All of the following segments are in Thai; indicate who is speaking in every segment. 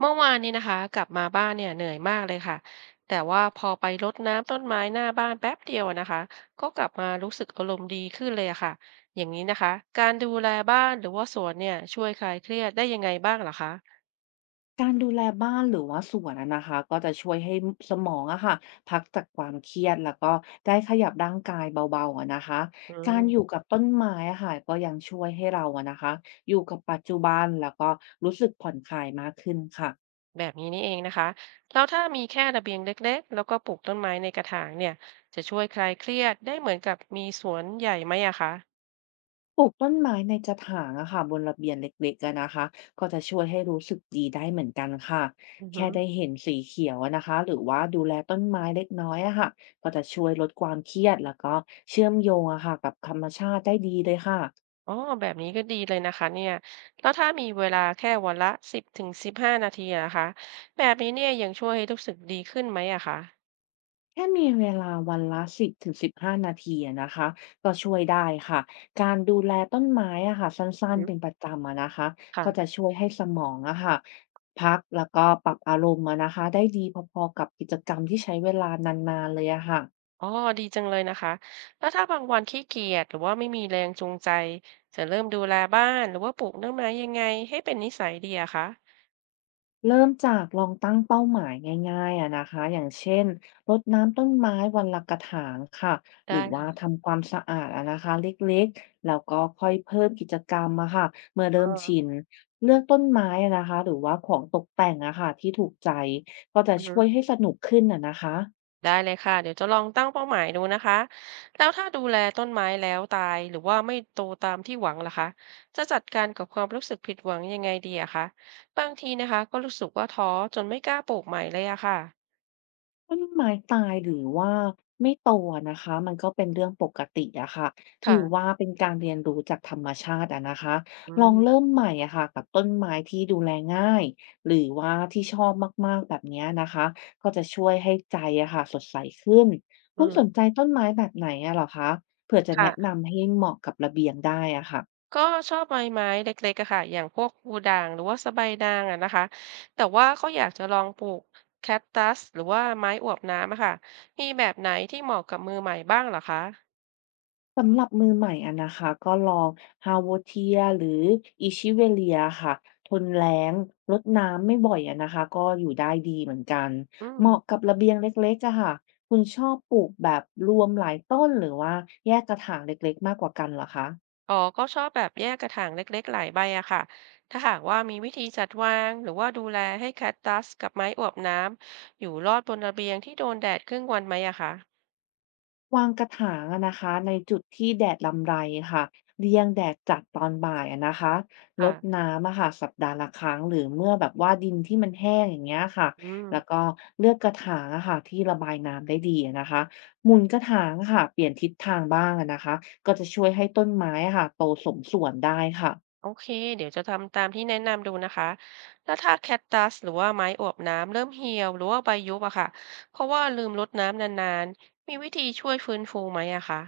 Speaker 1: เมื่อวานนี้นะคะกลับมาบ้านเนี่ยเหนื่อยมากเลยค่ะแต่ว่าพอไปรดน้ำต้นไม้หน้าบ้านแป๊บเดียวอะนะคะก็กลับมารู้สึกอารมณ์ดีขึ้นเลยอะค่ะอย่างนี้นะคะการดูแลบ้านหรือว่าสวนเนี่ยช่วยคลายเครียดได้ยังไงบ้างเหรอคะ
Speaker 2: การดูแลบ้านหรือว่าสวนอะนะคะก็จะช่วยให้สมองอะค่ะพักจากความเครียดแล้วก็ได้ขยับร่างกายเบาๆอะนะคะ
Speaker 1: อื
Speaker 2: การอยู่
Speaker 1: ม
Speaker 2: กับต้นไม้อะค่ะก็ยังช่วยให้เราอะนะคะอยู่กับปัจจุบันแล้วก็รู้สึกผ่อนคลายมากขึ้นค่ะ
Speaker 1: แบบนี้นี่เองนะคะแล้วถ้ามีแค่ระเบียงเล็กๆแล้วก็ปลูกต้นไม้ในกระถางเนี่ยจะช่วยคลายเครียดได้เหมือนกับมีสวนใหญ่ไหมอะคะ
Speaker 2: ปลูกต้นไม้ในกระถางอะค่ะบนระเบียงเล็กๆอะนะคะก็จะช่วยให้รู้สึกดีได้เหมือนกันค่ะ
Speaker 1: อือฮึ
Speaker 2: แค่ได้เห็นสีเขียวอะนะคะหรือว่าดูแลต้นไม้เล็กน้อยอะค่ะก็จะช่วยลดความเครียดแล้วก็เชื่อมโยงอะค่ะกับธรรมชาติได้ดีเลยค่ะ
Speaker 1: อ๋อแบบนี้ก็ดีเลยนะคะเนี่ยแล้วถ้ามีเวลาแค่วันละ10-15นาทีอะนะคะแบบนี้เนี่ยยังช่วยให้รู้สึกดีขึ้นไหมอะคะ
Speaker 2: แค่มีเวลาวันละ10-15นาทีอะนะคะก็ช่วยได้ค่ะการดูแลต้นไม้อะค่ะสั
Speaker 1: อื
Speaker 2: ้
Speaker 1: อ
Speaker 2: น
Speaker 1: ฮึ
Speaker 2: ๆเป็นประจำอะนะคะก็จะ
Speaker 1: ค่ะ
Speaker 2: ช่วยให้สมองอะค่ะพักแล้วก็ปรับอารมณ์อะนะคะได้ดีพอๆกับกิจกรรมที่ใช้เวลานานๆเลยอะค่ะ
Speaker 1: อ๋อดีจังเลยนะคะแล้วถ้าบางวันขี้เกียจหรือว่าไม่มีแรงจูงใจจะเริ่มดูแลบ้านหรือว่าปลูกต้นไม้ยังไงให้เป็นนิสัยดีอะคะ
Speaker 2: เริ่มจากลองตั้งเป้าหมายง่ายๆอะนะคะอย่างเช่นรดน้ำต้นไม้วันละกระถางค่ะหรื
Speaker 1: ได้
Speaker 2: อว่า
Speaker 1: ค่ะ
Speaker 2: ทำความสะอาดอะนะคะเล็กๆแล้วก็ค่อยเพิ่มกิจกรรมอะค่ะเมื่อเริ่มชิ
Speaker 1: อ
Speaker 2: นเลือกต้นไม้อะนะคะหรือว่าของตกแต่งอะค่ะที่ถูกใจก็จะช่
Speaker 1: อ
Speaker 2: วยให้สนุกขึ้นอะนะคะ
Speaker 1: ได้เลยค่ะเดี๋ยวจะลองตั้งเป้าหมายดูนะคะแล้วถ้าดูแลต้นไม้แล้วตายหรือว่าไม่โตตามที่หวังล่ะคะจะจัดการกับความรู้สึกผิดหวังยังไงดีอะคะบางทีนะคะก็รู้สึกว่าท้อจนไม่กล้าปลูกใหม่เลยอะค่ะ
Speaker 2: ต้นไม้ตายหรือว่าไม่โตอะนะคะมันก็เป็นเรื่องปกติอะค่ะถื
Speaker 1: ค่ะ
Speaker 2: อว่าเป็นการเรียนรู้จากธรรมชาติอะนะคะ
Speaker 1: อื
Speaker 2: ลองเริ่
Speaker 1: ม
Speaker 2: มใหม่อะค่ะกับต้นไม้ที่ดูแลง่ายหรือว่าที่ชอบมากๆแบบเนี้ยนะคะก็จะช่วยให้ใจอะค่ะสดใสขึ้น
Speaker 1: อื
Speaker 2: คุณสนใจ
Speaker 1: ม
Speaker 2: ต้นไม้แบบไหนอะเหรอคะเผื่อจะแนะ
Speaker 1: ค่ะ
Speaker 2: นำให้เหมาะกับระเบียงได้อะค่ะ
Speaker 1: ก็ชอบใบไม้เล็กๆอะค่ะอย่างพวกพูด่างหรือว่าสะใบนางอะนะคะแต่ว่าก็อยากจะลองปลูกแคคตัสหรือว่าไม้อวบน้ำอะค่ะมีแบบไหนที่เหมาะกับมือใหม่บ้างเหรอคะ
Speaker 2: สำหรับมือใหม่อะนะคะก็ลอง h าโวเทียหรืออิชิเวเลียค่ะทนแล้งรดน้ำไม่บ่อยอะนะคะก็อยู่ได้ดีเหมือนกัน
Speaker 1: อื
Speaker 2: เห
Speaker 1: ม
Speaker 2: มาะกับระเบียงเล็กๆอะค่ะคุณชอบปลูกแบบรวมหลายต้นหรือว่าแยกกระถางเล็กๆมากกว่ากันเหรอคะ
Speaker 1: อ๋อก็ชอบแบบแยกกระถางเล็กๆหลายใบอะค่ะถ้าหากว่ามีวิธีจัดวางหรือว่าดูแลให้แคคตัสกับไม้อวบน้ำอยู่รอดบนระเบียงที่โดนแดดครึ่งวันไหมอะคะ
Speaker 2: วางกระถางอะนะคะในจุดที่แดดรำไรค่ะเลี่ยงแดดจัดตอนบ่ายอะนะคะรด
Speaker 1: ค่ะ
Speaker 2: น้ำอะค่ะสัปดาห์ละครั้งหรือเมื่อแบบว่าดินที่มันแห้งอย่างเงี้ยค่ะ
Speaker 1: อืม
Speaker 2: แล้วก็เลือกกระถางอะค่ะที่ระบายน้ำได้ดีอะนะคะหมุนกระถางอะค่ะเปลี่ยนทิศทางบ้างอะนะคะก็จะช่วยให้ต้นไม้อะค่ะโตสมส่วนได้ค่ะ
Speaker 1: โอเคเดี๋ยวจะทำตามที่แนะนำดูนะคะแล้วถ้าแคคตัสหรือว่าไม้อวบน้ำเริ่มเหี่ยวหรือว่าใบยุบอะค่ะ เพราะว่าลืมรดน้ำนานๆ มีวิธีช่วยฟื้นฟูไหมอะคะ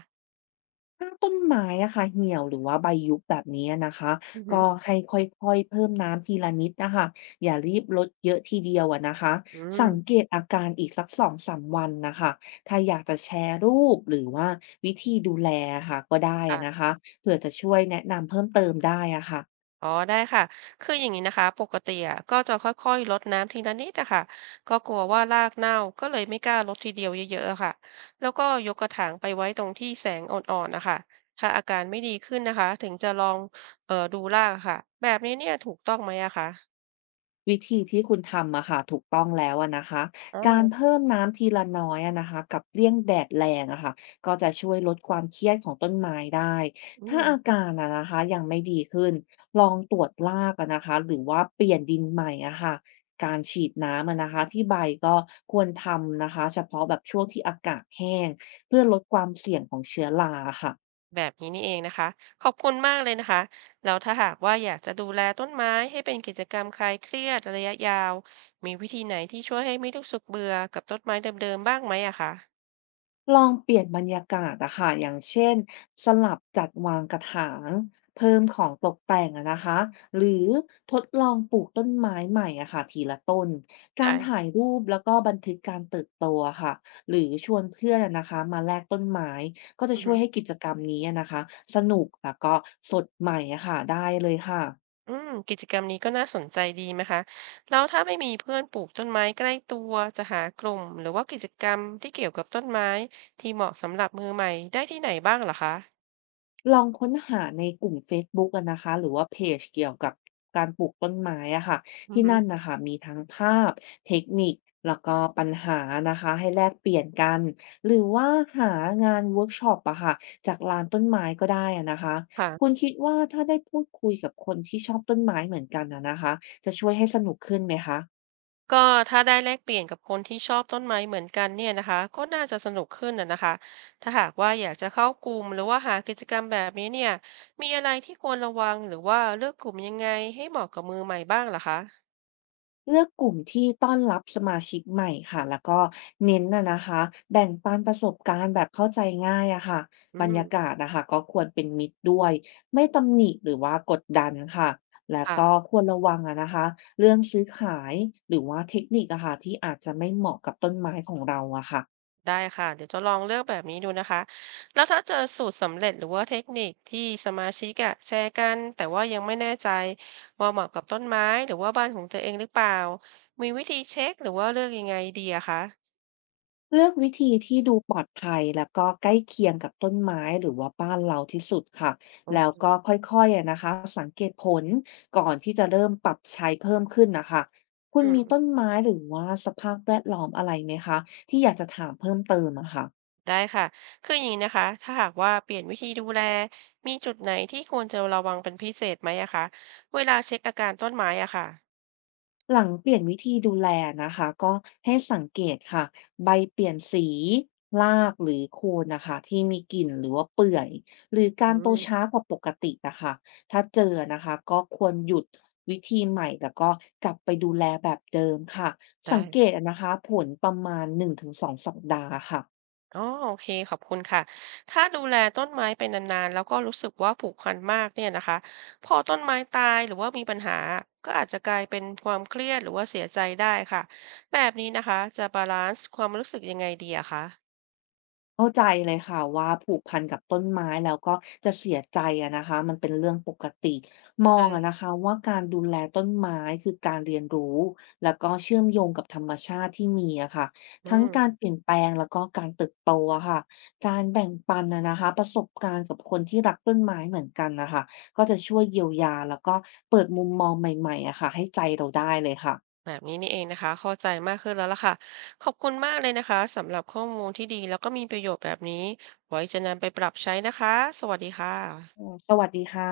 Speaker 2: ถ้าต้นไม้อะค่ะเหี่ยวหรือว่าใบยุบแบบนี้นะคะ
Speaker 1: อือหือ
Speaker 2: ก็ให้ค่อยๆเพิ่มน้ำทีละนิดนะคะอย่ารีบลดเยอะทีเดียวอะนะคะ
Speaker 1: อื
Speaker 2: สังเก
Speaker 1: ม
Speaker 2: ตอาการอีกสัก2-3วันนะคะถ้าอยากจะแชร์รูปหรือว่าวิธีดูแลค่ะก็ได้นะ
Speaker 1: ค่ะ
Speaker 2: คะเผื่อจะช่วยแนะนำเพิ่มเติมได้อะค่ะ
Speaker 1: อ๋อได้ค่ะคืออย่างงี้นะคะปกติอะก็จะค่อยๆรดน้ำทีละนิดอะค่ะก็กลัวว่ารากเน่าก็เลยไม่กล้ารดทีเดียวเยอะๆอะค่ะแล้วก็ยกกระถางไปไว้ตรงที่แสงอ่อนๆนะคะถ้าอาการไม่ดีขึ้นนะคะถึงจะลองดูรากอะค่ะแบบนี้เนี่ยถูกต้องไหมอะคะ
Speaker 2: วิธีที่คุณทำอะค่ะถูกต้องแล้วอะนะคะการ
Speaker 1: อา
Speaker 2: เพิ่มน้ำทีละน้อยอะนะคะกับเลี่ยงแดดแรงอะค่ะก็จะช่วยลดความเครียดของต้นไม้ได้
Speaker 1: อื
Speaker 2: ถ้า
Speaker 1: ม
Speaker 2: อาการอะนะคะยังไม่ดีขึ้นลองตรวจรากอะนะคะหรือว่าเปลี่ยนดินใหม่อะค่ะการฉีดน้ำอะนะคะที่ใบก็ควรทำนะคะเฉพาะแบบช่วงที่อากาศแห้งเพื่อลดความเสี่ยงของเชื้อราค่ะ
Speaker 1: แบบนี้นี่เองนะคะขอบคุณมากเลยนะคะแล้วถ้าหากว่าอยากจะดูแลต้นไม้ให้เป็นกิจกรรมคลายเครียดระยะยาวมีวิธีไหนที่ช่วยให้ไม่รู้สึกเบื่อกับต้นไม้เดิมๆบ้างไหมอะคะ
Speaker 2: ลองเปลี่ยนบรรยากาศอะค่ะอย่างเช่นสลับจัดวางกระถางเพิ่มของตกแต่งอะนะคะหรือทดลองปลูกต้นไม้ใหม่อะค่ะทีละต้นการถ่า
Speaker 1: ได้
Speaker 2: ยรูปแล้วก็บันทึกการเติบโตอะค่ะหรือชวนเพื่อนอะนะคะมาแลกต้นไม้ก็จะ
Speaker 1: อือ
Speaker 2: ช่ว
Speaker 1: ฮึ
Speaker 2: ยให้กิจกรรมนี้อะนะคะสนุกแล้วก็สดใหม่อะค่ะได้เลยค่ะ
Speaker 1: อืมกิจกรรมนี้ก็น่าสนใจดีนะคะแล้วถ้าไม่มีเพื่อนปลูกต้นไม้ใกล้ตัวจะหากลุ่มหรือว่ากิจกรรมที่เกี่ยวกับต้นไม้ที่เหมาะสำหรับมือใหม่ได้ที่ไหนบ้างเหรอคะ
Speaker 2: ลองค้นหาในกลุ่มเฟซบุ๊กอะนะคะหรือว่าเพจเกี่ยวกับการปลูกต้นไม้อะค่ะ
Speaker 1: อือ
Speaker 2: ที่
Speaker 1: ฮึ
Speaker 2: นั่นนะคะมีทั้งภาพเทคนิคแล้วก็ปัญหานะคะให้แลกเปลี่ยนกันหรือว่าหางานเวิร์กช็อปอะค่ะจากร้านต้นไม้ก็ได้อะนะคะคุณ
Speaker 1: ค่ะ
Speaker 2: คิดว่าถ้าได้พูดคุยกับคนที่ชอบต้นไม้เหมือนกันอะนะคะจะช่วยให้สนุกขึ้นไหมคะ
Speaker 1: ก็ถ้าได้แลกเปลี่ยนกับคนที่ชอบต้นไม้เหมือนกันเนี่ยนะคะก็น่าจะสนุกขึ้นอะนะคะถ้าหากว่าอยากจะเข้ากลุ่มหรือว่าหากิจกรรมแบบนี้เนี่ยมีอะไรที่ควรระวังหรือว่าเลือกกลุ่มยังไงให้เหมาะกับมือใหม่บ้างเหรอคะ
Speaker 2: เลือกกลุ่มที่ต้อนรับสมาชิกใหม่ค่ะแล้วก็เน้นนะนะคะแบ่งปันประสบการณ์แบบเข้าใจง่ายอะค่ะ
Speaker 1: อื
Speaker 2: บร
Speaker 1: ม
Speaker 2: รยากาศนะคะก็ควรเป็นมิตรด้วยไม่ตำหนิหรือว่ากดดันค่ะแล้วก็
Speaker 1: ค่ะ
Speaker 2: ควรระวังอะนะคะเรื่องซื้อขายหรือว่าเทคนิคอะค่ะที่อาจจะไม่เหมาะกับต้นไม้ของเราอะค่ะ
Speaker 1: ได้ค่ะเดี๋ยวจะลองเลือกแบบนี้ดูนะคะแล้วถ้าเจอสูตรสำเร็จหรือว่าเทคนิคที่สมาชิกอะแชร์กันแต่ว่ายังไม่แน่ใจว่าเหมาะกับต้นไม้หรือว่าบ้านของตัวเองหรือเปล่ามีวิธีเช็คหรือว่าเลือกยังไงดีอะคะ
Speaker 2: เลือกวิธีที่ดูปลอดภัยแล้วก็ใกล้เคียงกับต้นไม้หรือว่าบ้านเราที่สุดค่ะ
Speaker 1: โอ
Speaker 2: แล้ว
Speaker 1: เค
Speaker 2: ก็ค่อยๆอะนะคะสังเกตผลก่อนที่จะเริ่มปรับใช้เพิ่มขึ้นนะคะคุณ
Speaker 1: อืม
Speaker 2: มีต้นไม้หรือว่าสภาพแวดล้อมอะไรไหมคะที่อยากจะถามเพิ่มเติมอะค่ะ
Speaker 1: ได้ค่ะคืออย่างนี้นะคะถ้าหากว่าเปลี่ยนวิธีดูแลมีจุดไหนที่ควรจะระวังเป็นพิเศษไหมอะคะเวลาเช็คอาการต้นไม้อะค่ะ
Speaker 2: หลังเปลี่ยนวิธีดูแลนะคะก็ให้สังเกตค่ะใบเปลี่ยนสีรากหรือโคนนะคะที่มีกลิ่นหรือว่าเปื่อยหรือกา
Speaker 1: อื
Speaker 2: รโต
Speaker 1: ม
Speaker 2: ช้ากว่าปกตินะคะถ้าเจอนะคะก็ควรหยุดวิธีใหม่แล้วก็กลับไปดูแลแบบเดิมค่ะสั
Speaker 1: ได้
Speaker 2: งเกตนะคะผลประมาณ1-2สองสัปดาห์ค่ะ
Speaker 1: อ๋อโอเคขอบคุณค่ะถ้าดูแลต้นไม้ไปนานๆแล้วก็รู้สึกว่าผูกพันมากเนี่ยนะคะพอต้นไม้ตายหรือว่ามีปัญหาก็อาจจะกลายเป็นความเครียดหรือว่าเสียใจได้ค่ะแบบนี้นะคะจะบาลานซ์ความรู้สึกยังไงดีอะคะ
Speaker 2: เข้าใจเลยค่ะว่าผูกพันกับต้นไม้แล้วก็จะเสียใจอะนะคะมันเป็นเรื่องปกติมองอะนะ
Speaker 1: ใช่
Speaker 2: คะว่าการดูแลต้นไม้คือการเรียนรู้แล้วก็เชื่อมโยงกับธรรมชาติที่มีอะค่ะ
Speaker 1: อื
Speaker 2: ทั้งการ
Speaker 1: ม
Speaker 2: เปลี่ยนแปลงแล้วก็การเติบโตอะค่ะการแบ่งปันอะนะคะประสบการณ์กับคนที่รักต้นไม้เหมือนกันนะคะก็จะช่วยเยียวยาแล้วก็เปิดมุมมองใหม่ๆอะค่ะให้ใจเราได้เลยค่ะ
Speaker 1: แบบนี้นี่เองนะคะเข้าใจมากขึ้นแล้วล่ะค่ะขอบคุณมากเลยนะคะสำหรับข้อมูลที่ดีแล้วก็มีประโยชน์แบบนี้ไว้จะนำไปปรับใช้นะคะสวัสดีค่ะ
Speaker 2: อืมสวัสดีค่ะ